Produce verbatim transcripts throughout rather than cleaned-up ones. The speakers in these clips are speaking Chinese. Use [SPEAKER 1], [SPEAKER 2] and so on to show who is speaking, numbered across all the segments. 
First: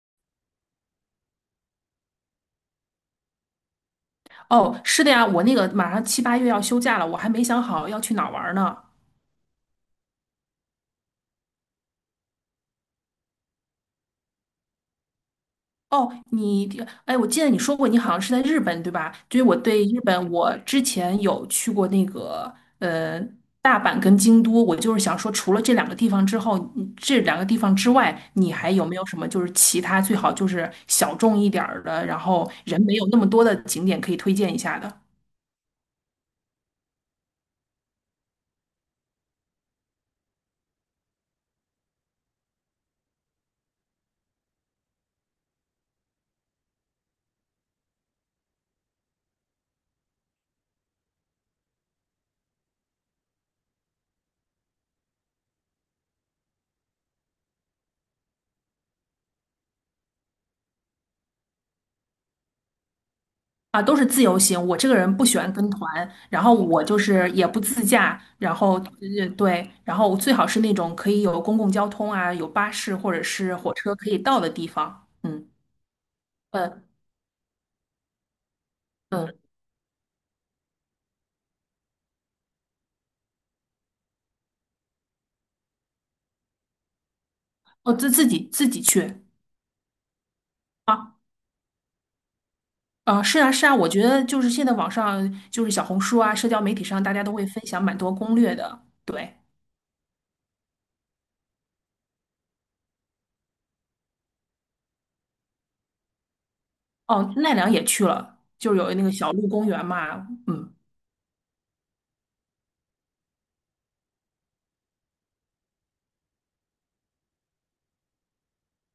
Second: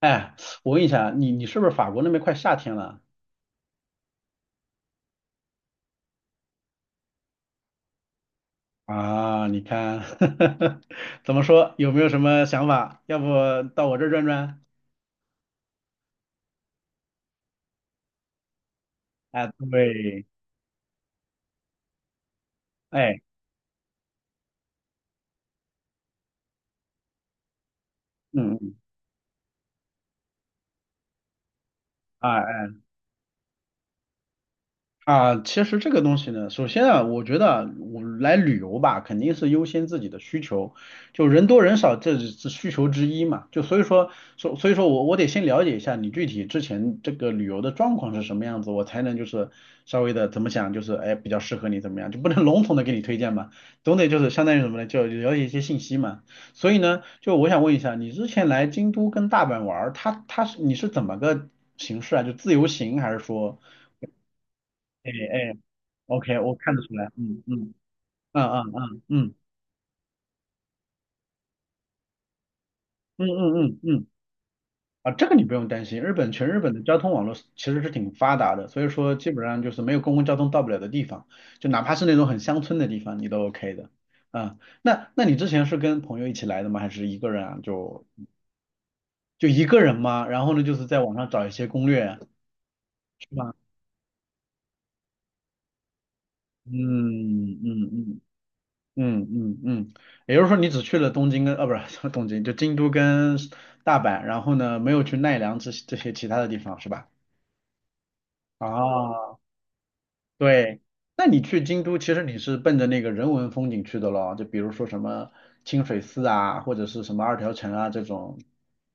[SPEAKER 1] 哎，我问一下，你你是不是法国那边快夏天了
[SPEAKER 2] 哦，是的呀，我那个马上七八月要休假了，我还没想好要去哪儿玩儿呢。
[SPEAKER 1] 啊？你看，怎么说？有没有什么想法？要不到我这儿转转？
[SPEAKER 2] 哦，你，哎，我记得你说过你好像是在日本，对吧？所以
[SPEAKER 1] 哎，
[SPEAKER 2] 我对日
[SPEAKER 1] 对。
[SPEAKER 2] 本，我之前有去过那个
[SPEAKER 1] 哎。
[SPEAKER 2] 呃大阪跟京都，我就是想说，除了这两个地方之后，嗯这两个地方之外，你
[SPEAKER 1] 嗯
[SPEAKER 2] 还
[SPEAKER 1] 嗯。
[SPEAKER 2] 有没有什么就是其他最好就是小众一点儿的，然后
[SPEAKER 1] 啊。
[SPEAKER 2] 人没有那么多的景点可以推荐一下的？
[SPEAKER 1] 啊，其实这个东西呢，首先啊，我觉得啊我来旅游吧，肯定是优先自己的需求，就人多人少，这是需求之一嘛。就所以说，所所以说我我得先了解一下你具体之前这个旅游的状况是什么样子，我才能就是稍微的怎么想，就是哎比较适合你怎么样，就不能笼统的给你推荐嘛，总得就是相当于什么呢，就了解一些信息嘛。所以呢，就我想问一下，你之前来京都跟大阪玩儿，它它是你是怎么个形式啊？就自由行还是说？
[SPEAKER 2] 啊，都是自由行。我这个
[SPEAKER 1] 哎
[SPEAKER 2] 人不喜
[SPEAKER 1] 哎，
[SPEAKER 2] 欢跟团，
[SPEAKER 1] OK，
[SPEAKER 2] 然后
[SPEAKER 1] 我看得
[SPEAKER 2] 我
[SPEAKER 1] 出
[SPEAKER 2] 就
[SPEAKER 1] 来。
[SPEAKER 2] 是
[SPEAKER 1] 嗯
[SPEAKER 2] 也不
[SPEAKER 1] 嗯
[SPEAKER 2] 自驾，
[SPEAKER 1] 嗯
[SPEAKER 2] 然
[SPEAKER 1] 嗯
[SPEAKER 2] 后
[SPEAKER 1] 嗯
[SPEAKER 2] 呃
[SPEAKER 1] 嗯。
[SPEAKER 2] 对，然后最好是那种可以有公共交通啊，有巴士或者
[SPEAKER 1] 嗯
[SPEAKER 2] 是火
[SPEAKER 1] 嗯嗯
[SPEAKER 2] 车
[SPEAKER 1] 嗯。
[SPEAKER 2] 可以到的地方。
[SPEAKER 1] 啊，这个你
[SPEAKER 2] 嗯，
[SPEAKER 1] 不用担心，日本全日本的
[SPEAKER 2] 呃
[SPEAKER 1] 交通网络是其实是挺发达的，所以说基
[SPEAKER 2] 嗯，
[SPEAKER 1] 本上就是没有公共交通到不了的地方，就哪怕是那种很乡村的地方，你都 OK 的。啊，那那你之前是跟朋友一起来的吗？还是一个人啊？
[SPEAKER 2] 我
[SPEAKER 1] 就
[SPEAKER 2] 自自己自己去。
[SPEAKER 1] 就一个人吗？然后呢，就是在网
[SPEAKER 2] 啊
[SPEAKER 1] 上找一些攻略啊，
[SPEAKER 2] 啊，
[SPEAKER 1] 是
[SPEAKER 2] 是啊
[SPEAKER 1] 吧？
[SPEAKER 2] 是啊，我觉得就是现在网上就是小红书啊，社交媒体上大家都会
[SPEAKER 1] 嗯
[SPEAKER 2] 分享蛮多
[SPEAKER 1] 嗯
[SPEAKER 2] 攻略的。
[SPEAKER 1] 嗯嗯。
[SPEAKER 2] 对，
[SPEAKER 1] 嗯嗯，也就是说你只去了东京跟，啊，不是 东京，就京都跟大阪，然后呢，没有去奈良这些这些其他的地方是吧？
[SPEAKER 2] 哦，奈良也去了，就是有那个小
[SPEAKER 1] 啊，
[SPEAKER 2] 鹿公园嘛，嗯，
[SPEAKER 1] 对。那你去京都，其实你是奔着那个人文风景去的咯，就比如说什么清水寺啊，或者是什么二条城啊这种，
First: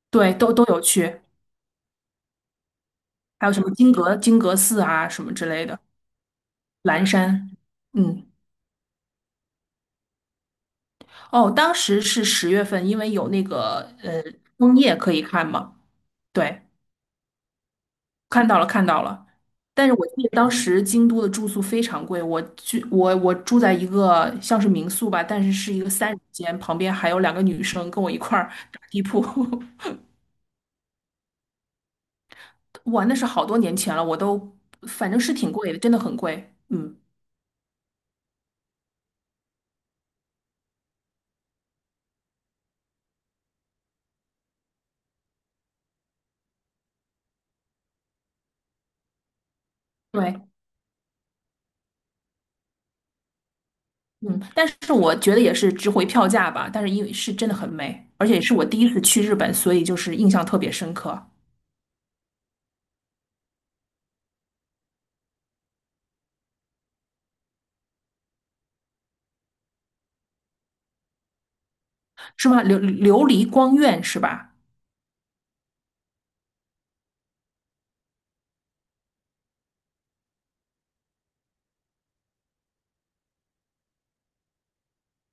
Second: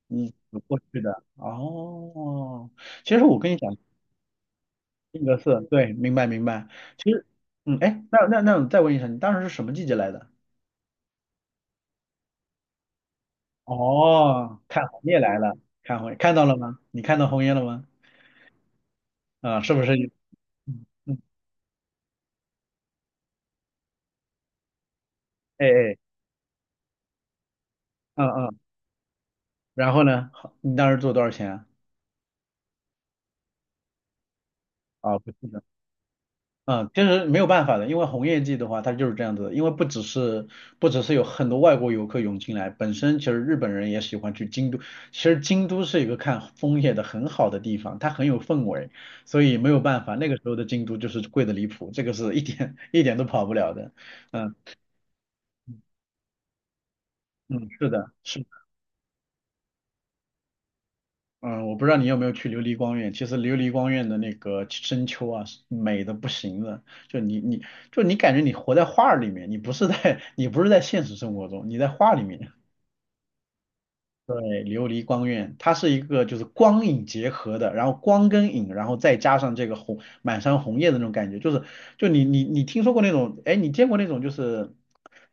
[SPEAKER 1] 你
[SPEAKER 2] 对，都
[SPEAKER 1] 走
[SPEAKER 2] 都
[SPEAKER 1] 过
[SPEAKER 2] 有
[SPEAKER 1] 去
[SPEAKER 2] 去，
[SPEAKER 1] 的。哦，其实我
[SPEAKER 2] 还
[SPEAKER 1] 跟
[SPEAKER 2] 有
[SPEAKER 1] 你
[SPEAKER 2] 什么
[SPEAKER 1] 讲，
[SPEAKER 2] 金阁金阁寺啊什
[SPEAKER 1] 性
[SPEAKER 2] 么
[SPEAKER 1] 格
[SPEAKER 2] 之
[SPEAKER 1] 是，
[SPEAKER 2] 类的。
[SPEAKER 1] 对，明白明白。
[SPEAKER 2] 蓝
[SPEAKER 1] 其实，
[SPEAKER 2] 山，
[SPEAKER 1] 嗯，哎，那
[SPEAKER 2] 嗯，
[SPEAKER 1] 那那我再问一下，你当时是什么季节来的？
[SPEAKER 2] 哦，当时是十月份，因为有那个呃
[SPEAKER 1] 哦，
[SPEAKER 2] 枫
[SPEAKER 1] 看
[SPEAKER 2] 叶
[SPEAKER 1] 红
[SPEAKER 2] 可
[SPEAKER 1] 叶
[SPEAKER 2] 以
[SPEAKER 1] 来
[SPEAKER 2] 看
[SPEAKER 1] 了，
[SPEAKER 2] 嘛，
[SPEAKER 1] 看红叶，看到了
[SPEAKER 2] 对，
[SPEAKER 1] 吗？你看到红叶了吗？
[SPEAKER 2] 看到了看到了。
[SPEAKER 1] 啊，是不
[SPEAKER 2] 但
[SPEAKER 1] 是？
[SPEAKER 2] 是我记得当时
[SPEAKER 1] 嗯
[SPEAKER 2] 京都
[SPEAKER 1] 嗯。
[SPEAKER 2] 的住宿非常贵，我去，我我住在一个像是民宿吧，但是
[SPEAKER 1] 哎
[SPEAKER 2] 是一个
[SPEAKER 1] 哎。
[SPEAKER 2] 三人间，旁边还有两个女生跟我一
[SPEAKER 1] 嗯
[SPEAKER 2] 块儿
[SPEAKER 1] 嗯。
[SPEAKER 2] 打地铺，
[SPEAKER 1] 然后呢？好你当时做多少钱啊？
[SPEAKER 2] 哇，那是好多年前了，我都反
[SPEAKER 1] 啊，
[SPEAKER 2] 正
[SPEAKER 1] 不
[SPEAKER 2] 是
[SPEAKER 1] 记
[SPEAKER 2] 挺
[SPEAKER 1] 得。
[SPEAKER 2] 贵的，真的很贵，
[SPEAKER 1] 嗯，
[SPEAKER 2] 嗯，
[SPEAKER 1] 就是没有办法的，因为红叶季的话，它就是这样子的。因为不只是不只是有很多外国游客涌进来，本身其实日本人也喜欢去京都。其实京都是一个看枫叶的很好的地方，它很有氛围，所以没有办法。那个
[SPEAKER 2] 对，
[SPEAKER 1] 时候的京都就是贵的离谱，这个是一点 一点都跑不了的。
[SPEAKER 2] 嗯，
[SPEAKER 1] 嗯
[SPEAKER 2] 但是我觉得也是值回票价吧。但是因为是真的
[SPEAKER 1] 嗯，
[SPEAKER 2] 很
[SPEAKER 1] 是
[SPEAKER 2] 美，
[SPEAKER 1] 的，
[SPEAKER 2] 而且
[SPEAKER 1] 是。
[SPEAKER 2] 是我第一次去日本，所以就是印象特别深刻，
[SPEAKER 1] 嗯，我不知道你有没有去琉璃光院。其实琉璃光院的那个深秋啊，是美的不行了。就你你就你感觉你活在画儿里面，你不是在 你不是在现实生活中，你在画里
[SPEAKER 2] 是
[SPEAKER 1] 面。
[SPEAKER 2] 吗？琉琉璃光院是
[SPEAKER 1] 对，
[SPEAKER 2] 吧？
[SPEAKER 1] 琉璃光院，它是一个就是光影结合的，然后光跟影，然后再加上这个红满山红叶的那种感觉，就是就你你你听说过那种，哎，你见过那种就是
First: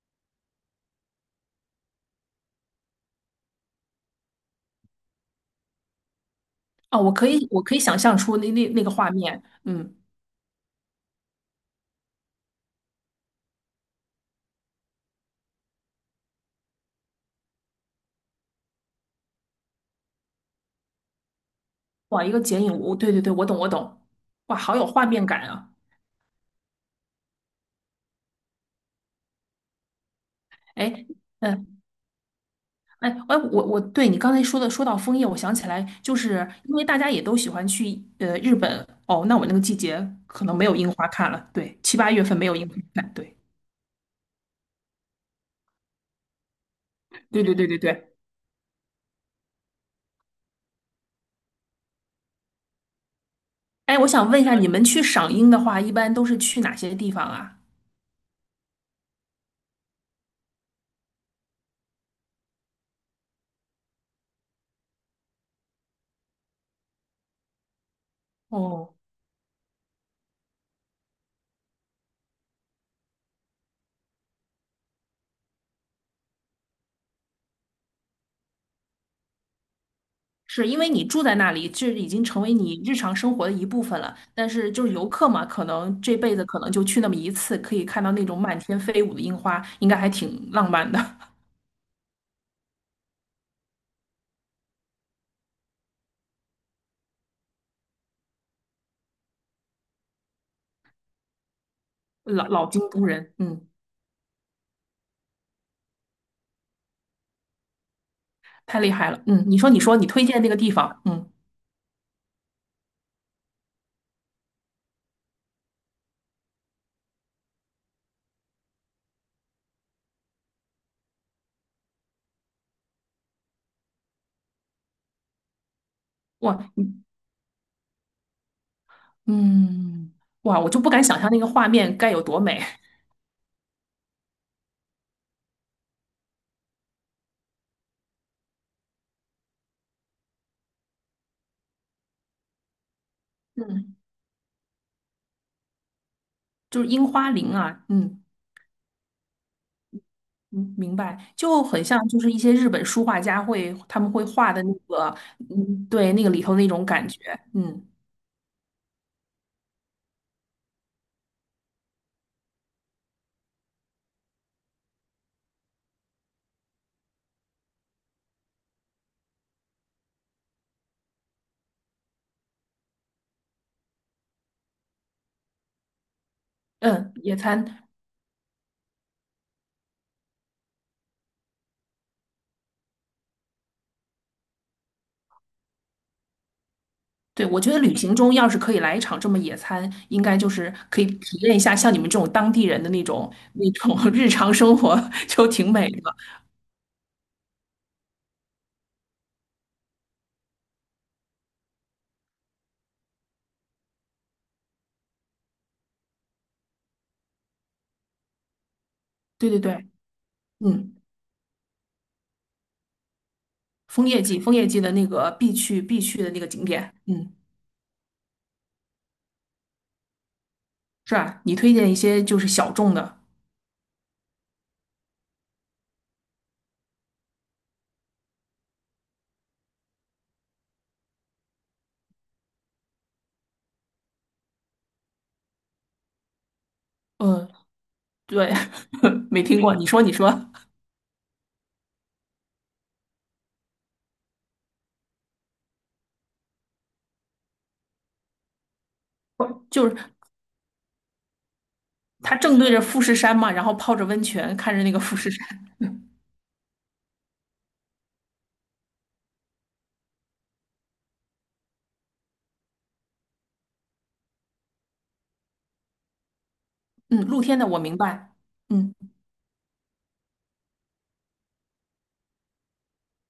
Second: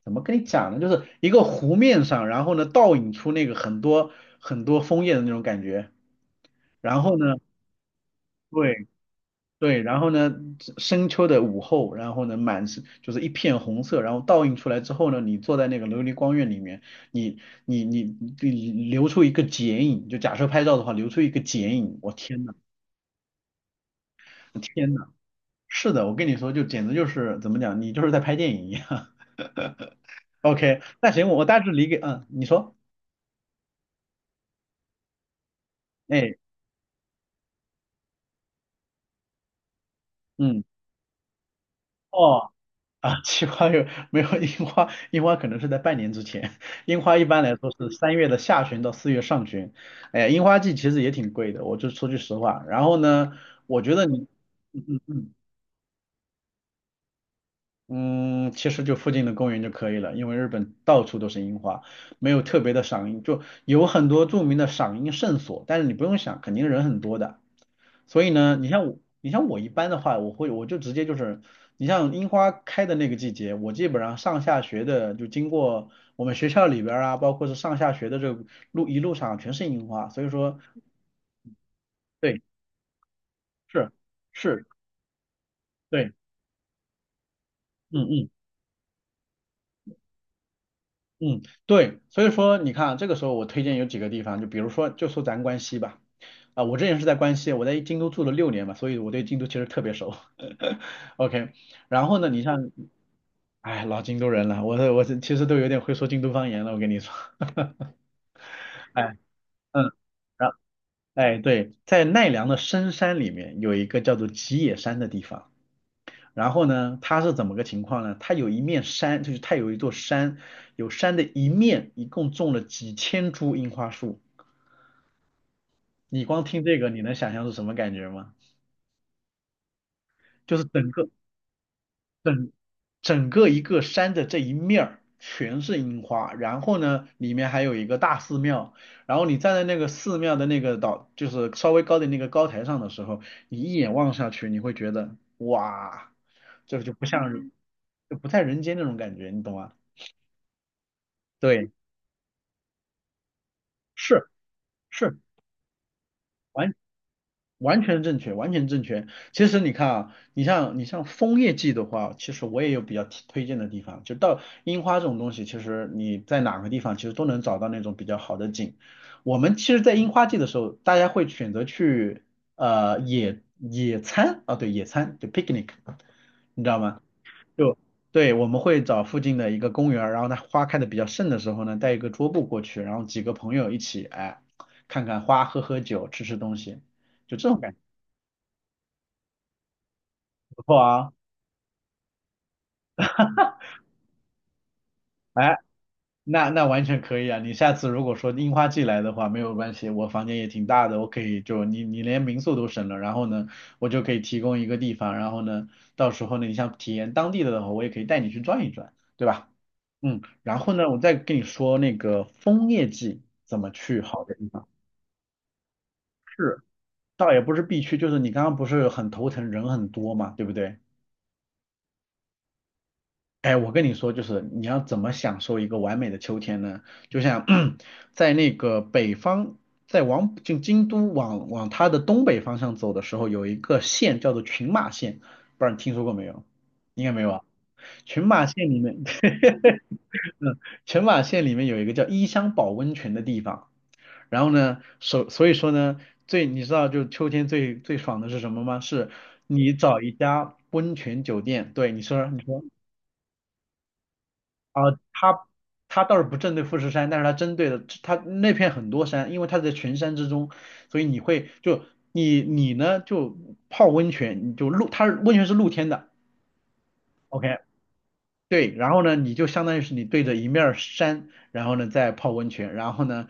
[SPEAKER 1] 怎么跟你讲呢？就是一个湖面上，然后呢倒影出那个很多很多枫叶的那种感觉，
[SPEAKER 2] 哦，
[SPEAKER 1] 然
[SPEAKER 2] 我
[SPEAKER 1] 后
[SPEAKER 2] 可
[SPEAKER 1] 呢。
[SPEAKER 2] 以，我可以想象出那那那
[SPEAKER 1] 对，
[SPEAKER 2] 个画面，
[SPEAKER 1] 对，
[SPEAKER 2] 嗯，
[SPEAKER 1] 然后呢，深秋的午后，然后呢，满是就是一片红色，然后倒映出来之后呢，你坐在那个琉璃光院里面，你你你你留出一个剪影，就假设拍照的话，留出一个剪影，我
[SPEAKER 2] 哇，一个
[SPEAKER 1] 天呐。
[SPEAKER 2] 剪影，我对对对，我懂我懂，哇，好有
[SPEAKER 1] 天呐，
[SPEAKER 2] 画面感啊！
[SPEAKER 1] 是的，我跟你说，就简直就是怎么讲，你就是在拍电影一样。OK，
[SPEAKER 2] 哎，
[SPEAKER 1] 那行，我大致
[SPEAKER 2] 嗯，
[SPEAKER 1] 理解，嗯，你说，
[SPEAKER 2] 哎哎，我我对你刚才说的说到枫叶，我想起来，就
[SPEAKER 1] 哎，
[SPEAKER 2] 是因为大家也都喜欢去呃日本哦，那我那个季节可能
[SPEAKER 1] 嗯，
[SPEAKER 2] 没有樱花看了，对，七八月份没
[SPEAKER 1] 哦。
[SPEAKER 2] 有樱花看，
[SPEAKER 1] 啊，
[SPEAKER 2] 对
[SPEAKER 1] 奇花有没有樱花？樱花可能是在半年之前。樱花一
[SPEAKER 2] 对
[SPEAKER 1] 般来
[SPEAKER 2] 对对
[SPEAKER 1] 说
[SPEAKER 2] 对
[SPEAKER 1] 是
[SPEAKER 2] 对。
[SPEAKER 1] 三月的下旬到四月上旬。哎呀，樱花季其实也挺贵的，我就说句实话。然后呢，我觉
[SPEAKER 2] 哎，
[SPEAKER 1] 得
[SPEAKER 2] 我
[SPEAKER 1] 你，
[SPEAKER 2] 想问一下，你们去
[SPEAKER 1] 嗯
[SPEAKER 2] 赏
[SPEAKER 1] 嗯
[SPEAKER 2] 樱的话，一般都是去哪些地方啊？
[SPEAKER 1] 嗯，嗯，其实就附近的公园就可以了，因为日本到处都是樱花，没有特别的赏樱，就有很多著名的赏樱圣所，但是你不用想，肯定人很多的。所以呢，你像
[SPEAKER 2] 哦，
[SPEAKER 1] 我，你像我一般的话，我会我就直接就是，你像樱花开的那个季节，我基本上上下学的就经过我们学校里边儿啊，包括是上下学的这个路一路上全是樱花，所以说
[SPEAKER 2] 是因为你住在那里，这已经
[SPEAKER 1] 对
[SPEAKER 2] 成为你日常生活的一部
[SPEAKER 1] 是
[SPEAKER 2] 分了。但
[SPEAKER 1] 是，
[SPEAKER 2] 是就是游客嘛，可能
[SPEAKER 1] 对，
[SPEAKER 2] 这辈子可能就去那么一次，可以看
[SPEAKER 1] 嗯
[SPEAKER 2] 到那
[SPEAKER 1] 嗯。
[SPEAKER 2] 种满天飞舞的樱花，应该还挺浪漫的。
[SPEAKER 1] 嗯，对，所以说你看啊，这个时候我推荐有几个地方，就比如说，就说咱关西吧，啊、我之前是在关西，我在京都住了六年嘛，所以我对京都其实特别熟。OK，然后 呢，你
[SPEAKER 2] 老老
[SPEAKER 1] 像，
[SPEAKER 2] 京都人，嗯，
[SPEAKER 1] 哎，老京都人了，我我其实都有点会说京都方言了，我跟你说，
[SPEAKER 2] 太厉 害
[SPEAKER 1] 哎，
[SPEAKER 2] 了，嗯，你说你
[SPEAKER 1] 嗯，
[SPEAKER 2] 说你推荐那
[SPEAKER 1] 然后
[SPEAKER 2] 个地方，嗯，
[SPEAKER 1] 哎，对，在奈良的深山里面有一个叫做吉野山的地方。然后呢，它是怎么个情况呢？它有一面山，就是它有一座山，有山的一面一共种了几千株樱花树。你光
[SPEAKER 2] 哇，
[SPEAKER 1] 听这个，你能想象是什么感觉吗？
[SPEAKER 2] 嗯，
[SPEAKER 1] 就
[SPEAKER 2] 哇，
[SPEAKER 1] 是
[SPEAKER 2] 我就
[SPEAKER 1] 整
[SPEAKER 2] 不敢
[SPEAKER 1] 个
[SPEAKER 2] 想象那个画面该有多
[SPEAKER 1] 整
[SPEAKER 2] 美，
[SPEAKER 1] 整个一个山的这一面儿全是樱花，然后呢，里面还有一个大寺庙，然后你站在那个寺庙的那个岛，就是稍微高的那个高台上的时候，你一眼
[SPEAKER 2] 嗯，
[SPEAKER 1] 望下去，你会觉得哇，这个
[SPEAKER 2] 就是
[SPEAKER 1] 就不
[SPEAKER 2] 樱花
[SPEAKER 1] 像人，
[SPEAKER 2] 林啊，
[SPEAKER 1] 就
[SPEAKER 2] 嗯。
[SPEAKER 1] 不在人间那种感觉，你懂吗？
[SPEAKER 2] 嗯，明白，就
[SPEAKER 1] 对。
[SPEAKER 2] 很像就是一些日本书画家会他们会
[SPEAKER 1] 是
[SPEAKER 2] 画的那个，
[SPEAKER 1] 是，
[SPEAKER 2] 嗯，对，那个里头那
[SPEAKER 1] 完
[SPEAKER 2] 种感觉，
[SPEAKER 1] 完
[SPEAKER 2] 嗯
[SPEAKER 1] 全正确，完全正确。其实你看啊，你像你像枫叶季的话，其实我也有比较提推荐的地方，就到樱花这种东西，其实你在哪个地方其实都能找到那种比较好的景。我们其实，在樱花季的时候，大家会选择去呃野野餐啊，对，野餐就 picnic，你知道吗？
[SPEAKER 2] 嗯，野
[SPEAKER 1] 就
[SPEAKER 2] 餐，
[SPEAKER 1] 对，我们会找附近的一个公园儿然后呢花开的比较盛的时候呢，带一个桌布过去，然后几个朋友一起，哎，看看花，喝喝酒，吃吃东西，就
[SPEAKER 2] 对，
[SPEAKER 1] 这
[SPEAKER 2] 我
[SPEAKER 1] 种感
[SPEAKER 2] 觉
[SPEAKER 1] 觉
[SPEAKER 2] 得旅行中要是可以来一场这么野餐，应该就
[SPEAKER 1] 不
[SPEAKER 2] 是
[SPEAKER 1] 错
[SPEAKER 2] 可以
[SPEAKER 1] 啊。
[SPEAKER 2] 体验一下像你们这种当地人的那种那种 日常生活，就
[SPEAKER 1] 哎，
[SPEAKER 2] 挺美的。
[SPEAKER 1] 那那完全可以啊。你下次如果说樱花季来的话，没有关系，我房间也挺大的，我可以就你你连民宿都省了，然后呢，我就可以提供一个地方，然后呢，到时候呢，你想体验当地的话，我也可以带你去转一转，对吧？
[SPEAKER 2] 对对对，
[SPEAKER 1] 嗯，然后呢，
[SPEAKER 2] 嗯，
[SPEAKER 1] 我再跟你说那个枫叶季怎么去
[SPEAKER 2] 枫叶
[SPEAKER 1] 好的
[SPEAKER 2] 季，
[SPEAKER 1] 地
[SPEAKER 2] 枫
[SPEAKER 1] 方。
[SPEAKER 2] 叶季的那个必去必去的那个
[SPEAKER 1] 是，
[SPEAKER 2] 景点，
[SPEAKER 1] 倒
[SPEAKER 2] 嗯，
[SPEAKER 1] 也不是必去，就是你刚刚不是很头疼，人很多嘛，对不对？
[SPEAKER 2] 是吧？你推荐一些就是小众的，
[SPEAKER 1] 哎，我跟你说，就是你要怎么享受一个完美的秋天呢？就像 在那个北方，在往就京都往往它的东北方向走的时候，有一个县叫做群马县，不知道你听说过没有？应该没有啊。
[SPEAKER 2] 嗯，
[SPEAKER 1] 群马
[SPEAKER 2] 对，
[SPEAKER 1] 县里面，
[SPEAKER 2] 没听过，你说你说。
[SPEAKER 1] 嗯，群马县里面有一个叫伊香保温泉的地方。然后呢，所所以说呢，最你知道就秋天最最爽的是什么吗？是
[SPEAKER 2] 就
[SPEAKER 1] 你
[SPEAKER 2] 是
[SPEAKER 1] 找一家温泉酒店，对你说，
[SPEAKER 2] 它
[SPEAKER 1] 你
[SPEAKER 2] 正
[SPEAKER 1] 说
[SPEAKER 2] 对着富士山嘛，然后泡着温泉，看着那个富士
[SPEAKER 1] 它
[SPEAKER 2] 山。
[SPEAKER 1] 它倒是不针对富士山，但是它针对的它那片很多山，因为它在群山之中，所以你会就你你呢就泡温泉，你就露它是温泉是露天的
[SPEAKER 2] 嗯，露
[SPEAKER 1] ，OK，
[SPEAKER 2] 天的我明白。
[SPEAKER 1] 对，然
[SPEAKER 2] 嗯，
[SPEAKER 1] 后呢，你就相当于是你对着一面儿山，然后呢再泡温泉，然后呢，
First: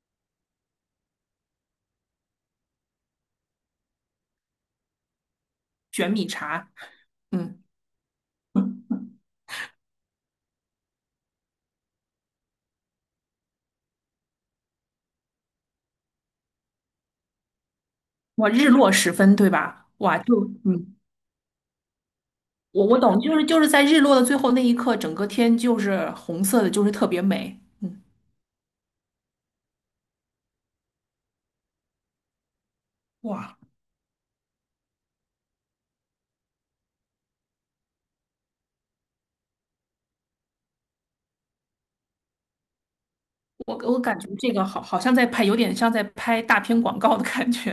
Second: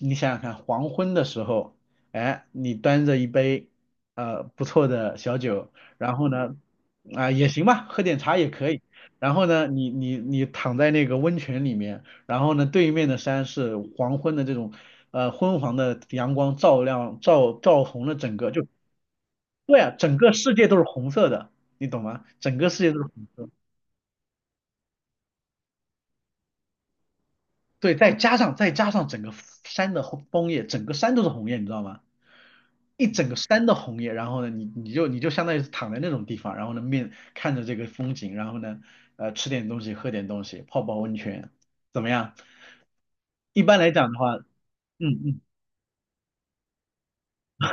[SPEAKER 1] 你想想看，黄昏的时候，哎，你端着一杯呃不错的小酒，
[SPEAKER 2] 卷
[SPEAKER 1] 然
[SPEAKER 2] 米
[SPEAKER 1] 后呢，
[SPEAKER 2] 茶。
[SPEAKER 1] 啊、也
[SPEAKER 2] 嗯，
[SPEAKER 1] 行吧，喝点茶也可以，然后呢，你你你躺在那个温泉里面，然后呢，对面的山是黄昏的这种呃昏黄的阳光照亮照照红了整
[SPEAKER 2] 哇，
[SPEAKER 1] 个，就
[SPEAKER 2] 日落时分，对
[SPEAKER 1] 对
[SPEAKER 2] 吧？
[SPEAKER 1] 啊，整
[SPEAKER 2] 哇，
[SPEAKER 1] 个
[SPEAKER 2] 就
[SPEAKER 1] 世界都是
[SPEAKER 2] 嗯，
[SPEAKER 1] 红色的，你懂吗？整个世
[SPEAKER 2] 我
[SPEAKER 1] 界
[SPEAKER 2] 我
[SPEAKER 1] 都是
[SPEAKER 2] 懂，
[SPEAKER 1] 红
[SPEAKER 2] 就
[SPEAKER 1] 色
[SPEAKER 2] 是
[SPEAKER 1] 的
[SPEAKER 2] 就是在日落的最后那一刻，整个天就是红色的，就是特别美。
[SPEAKER 1] 对，
[SPEAKER 2] 嗯，
[SPEAKER 1] 再加上再加上整个山的红枫叶，整个山都是红叶，你知道吗？一整个
[SPEAKER 2] 哇，
[SPEAKER 1] 山的红叶，然后呢，你你就你就相当于是躺在那种地方，然后呢面看着这个风景，然后呢，呃，吃点东西，喝点东西，泡泡温泉，怎么样？一
[SPEAKER 2] 我
[SPEAKER 1] 般来
[SPEAKER 2] 我
[SPEAKER 1] 讲的
[SPEAKER 2] 感觉
[SPEAKER 1] 话，
[SPEAKER 2] 这个好好
[SPEAKER 1] 嗯
[SPEAKER 2] 像在
[SPEAKER 1] 嗯，
[SPEAKER 2] 拍，有点像在拍大片广告的感 觉，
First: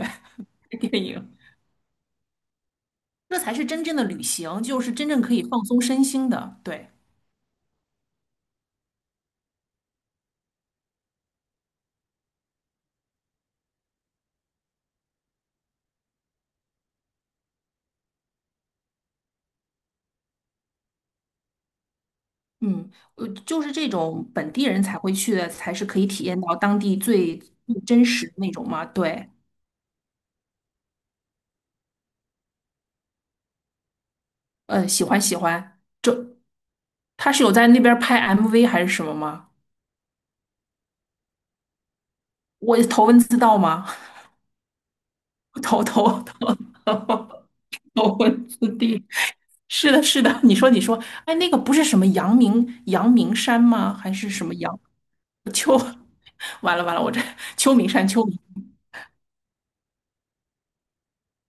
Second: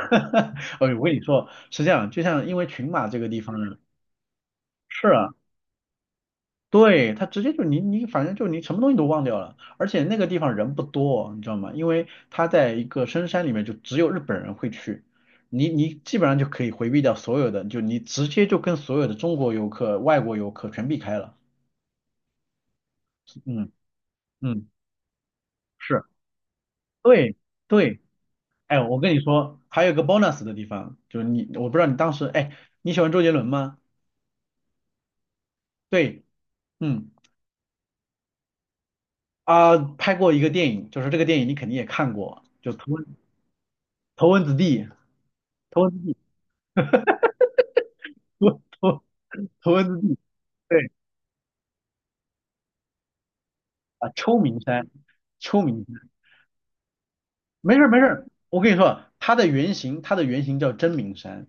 [SPEAKER 1] 我
[SPEAKER 2] 电
[SPEAKER 1] 跟你
[SPEAKER 2] 影。
[SPEAKER 1] 说是这样，就像因为群马这个
[SPEAKER 2] 这
[SPEAKER 1] 地
[SPEAKER 2] 才
[SPEAKER 1] 方
[SPEAKER 2] 是
[SPEAKER 1] 呢，
[SPEAKER 2] 真正的旅行，就是
[SPEAKER 1] 是
[SPEAKER 2] 真正
[SPEAKER 1] 啊。
[SPEAKER 2] 可以放松身心的。对。
[SPEAKER 1] 对，他直接就你你反正就你什么东西都忘掉了，而且那个地方人不多，你知道吗？因为他在一个深山里面，就只有日本人会去，你你基本上就可以回避掉所有的，就你直接就跟所有的中国游客、外国游客全避开了。
[SPEAKER 2] 嗯，呃，就
[SPEAKER 1] 嗯
[SPEAKER 2] 是这种本地
[SPEAKER 1] 嗯，
[SPEAKER 2] 人才会去的，才是可
[SPEAKER 1] 是，
[SPEAKER 2] 以体验到当地
[SPEAKER 1] 对
[SPEAKER 2] 最最
[SPEAKER 1] 对，
[SPEAKER 2] 真实的那种
[SPEAKER 1] 哎，
[SPEAKER 2] 嘛。
[SPEAKER 1] 我跟你
[SPEAKER 2] 对，
[SPEAKER 1] 说，还有个 bonus 的地方，就是你我不知道你当时哎你喜欢周杰伦吗？
[SPEAKER 2] 呃，喜欢喜欢。
[SPEAKER 1] 对，
[SPEAKER 2] 这
[SPEAKER 1] 嗯
[SPEAKER 2] 他是有在那边儿拍 M V 还是什么吗？
[SPEAKER 1] 啊、拍过一个电影，就是这个电影你肯定也看过，就
[SPEAKER 2] 我
[SPEAKER 1] 《头文
[SPEAKER 2] 头文字 D 吗？
[SPEAKER 1] 头文字 D》。头
[SPEAKER 2] 头
[SPEAKER 1] 文字
[SPEAKER 2] 头
[SPEAKER 1] D
[SPEAKER 2] 头头头 文
[SPEAKER 1] 头
[SPEAKER 2] 字
[SPEAKER 1] 头
[SPEAKER 2] D。
[SPEAKER 1] 头文
[SPEAKER 2] 是
[SPEAKER 1] 字
[SPEAKER 2] 的，
[SPEAKER 1] 地，
[SPEAKER 2] 是的。你说，你
[SPEAKER 1] 对
[SPEAKER 2] 说，哎，那个不是什么阳明阳明山吗？
[SPEAKER 1] 啊，
[SPEAKER 2] 还是
[SPEAKER 1] 秋
[SPEAKER 2] 什么
[SPEAKER 1] 名
[SPEAKER 2] 阳？
[SPEAKER 1] 山，秋名山，
[SPEAKER 2] 完了完了，我这
[SPEAKER 1] 没
[SPEAKER 2] 秋
[SPEAKER 1] 事儿
[SPEAKER 2] 名
[SPEAKER 1] 没事
[SPEAKER 2] 山秋
[SPEAKER 1] 儿，
[SPEAKER 2] 名
[SPEAKER 1] 我跟你说，它的原型，它的原型叫真名山，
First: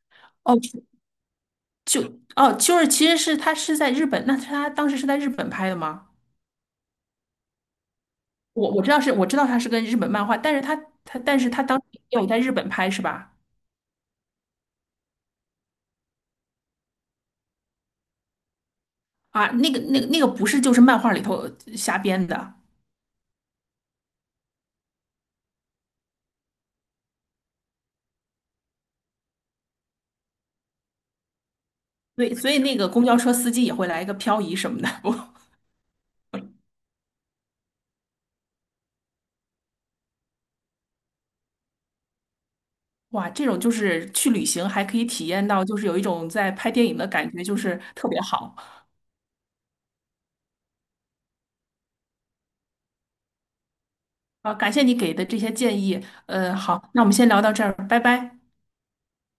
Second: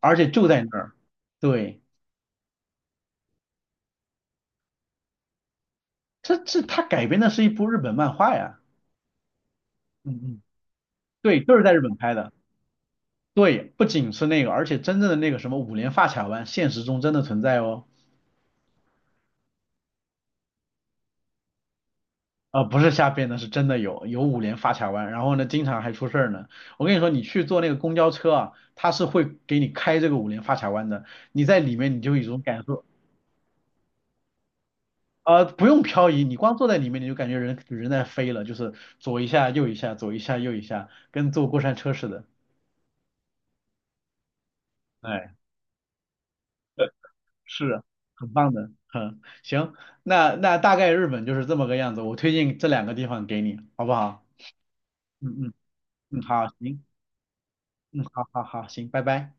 [SPEAKER 1] 而且就
[SPEAKER 2] 哦，
[SPEAKER 1] 在那儿。对，
[SPEAKER 2] 就哦，就是其实是他是在日本，那他当时是在日本拍的吗？
[SPEAKER 1] 这这它改编的是一部日本漫画呀。
[SPEAKER 2] 我我知道是我知道它是跟日本
[SPEAKER 1] 嗯
[SPEAKER 2] 漫画，
[SPEAKER 1] 嗯，
[SPEAKER 2] 但是它它但
[SPEAKER 1] 对，
[SPEAKER 2] 是
[SPEAKER 1] 就是
[SPEAKER 2] 它
[SPEAKER 1] 在
[SPEAKER 2] 当
[SPEAKER 1] 日
[SPEAKER 2] 时
[SPEAKER 1] 本拍
[SPEAKER 2] 也有
[SPEAKER 1] 的。
[SPEAKER 2] 在日本拍是吧？
[SPEAKER 1] 对，不仅是那个，而且真正的那个什么五连发卡湾，现实中真的存在哦。
[SPEAKER 2] 啊，那个那个那个不是就是漫画里头瞎编的，
[SPEAKER 1] 啊，不是瞎编的，是真的有有五连发卡弯，然后呢，经常还出事儿呢。我跟你说，你去坐那个公交车啊，它是会给你开这个五连发卡弯的，你在里面你就有一
[SPEAKER 2] 对，
[SPEAKER 1] 种
[SPEAKER 2] 所以
[SPEAKER 1] 感
[SPEAKER 2] 那
[SPEAKER 1] 受，
[SPEAKER 2] 个公交车司机也会来一个漂移什么的。我
[SPEAKER 1] 啊，不用漂移，你光坐在里面你就感觉人人在飞了，就是左一下右一下，左一下右一下，跟坐过山车似的。
[SPEAKER 2] 哇，这种就是去旅行还可以体
[SPEAKER 1] 哎，
[SPEAKER 2] 验到，就是有一种在拍电
[SPEAKER 1] 对
[SPEAKER 2] 影的感觉，就
[SPEAKER 1] 是
[SPEAKER 2] 是
[SPEAKER 1] 啊
[SPEAKER 2] 特别
[SPEAKER 1] 很棒
[SPEAKER 2] 好
[SPEAKER 1] 的，嗯，行，那那大概日本就是这么个样子，我推荐这两个地方给你，好不好？
[SPEAKER 2] 啊！感谢你给的
[SPEAKER 1] 嗯
[SPEAKER 2] 这些
[SPEAKER 1] 嗯
[SPEAKER 2] 建议，
[SPEAKER 1] 嗯，好，
[SPEAKER 2] 呃，
[SPEAKER 1] 行，
[SPEAKER 2] 好，那我们先聊到这儿，拜
[SPEAKER 1] 嗯，好
[SPEAKER 2] 拜。
[SPEAKER 1] 好好，行，拜拜。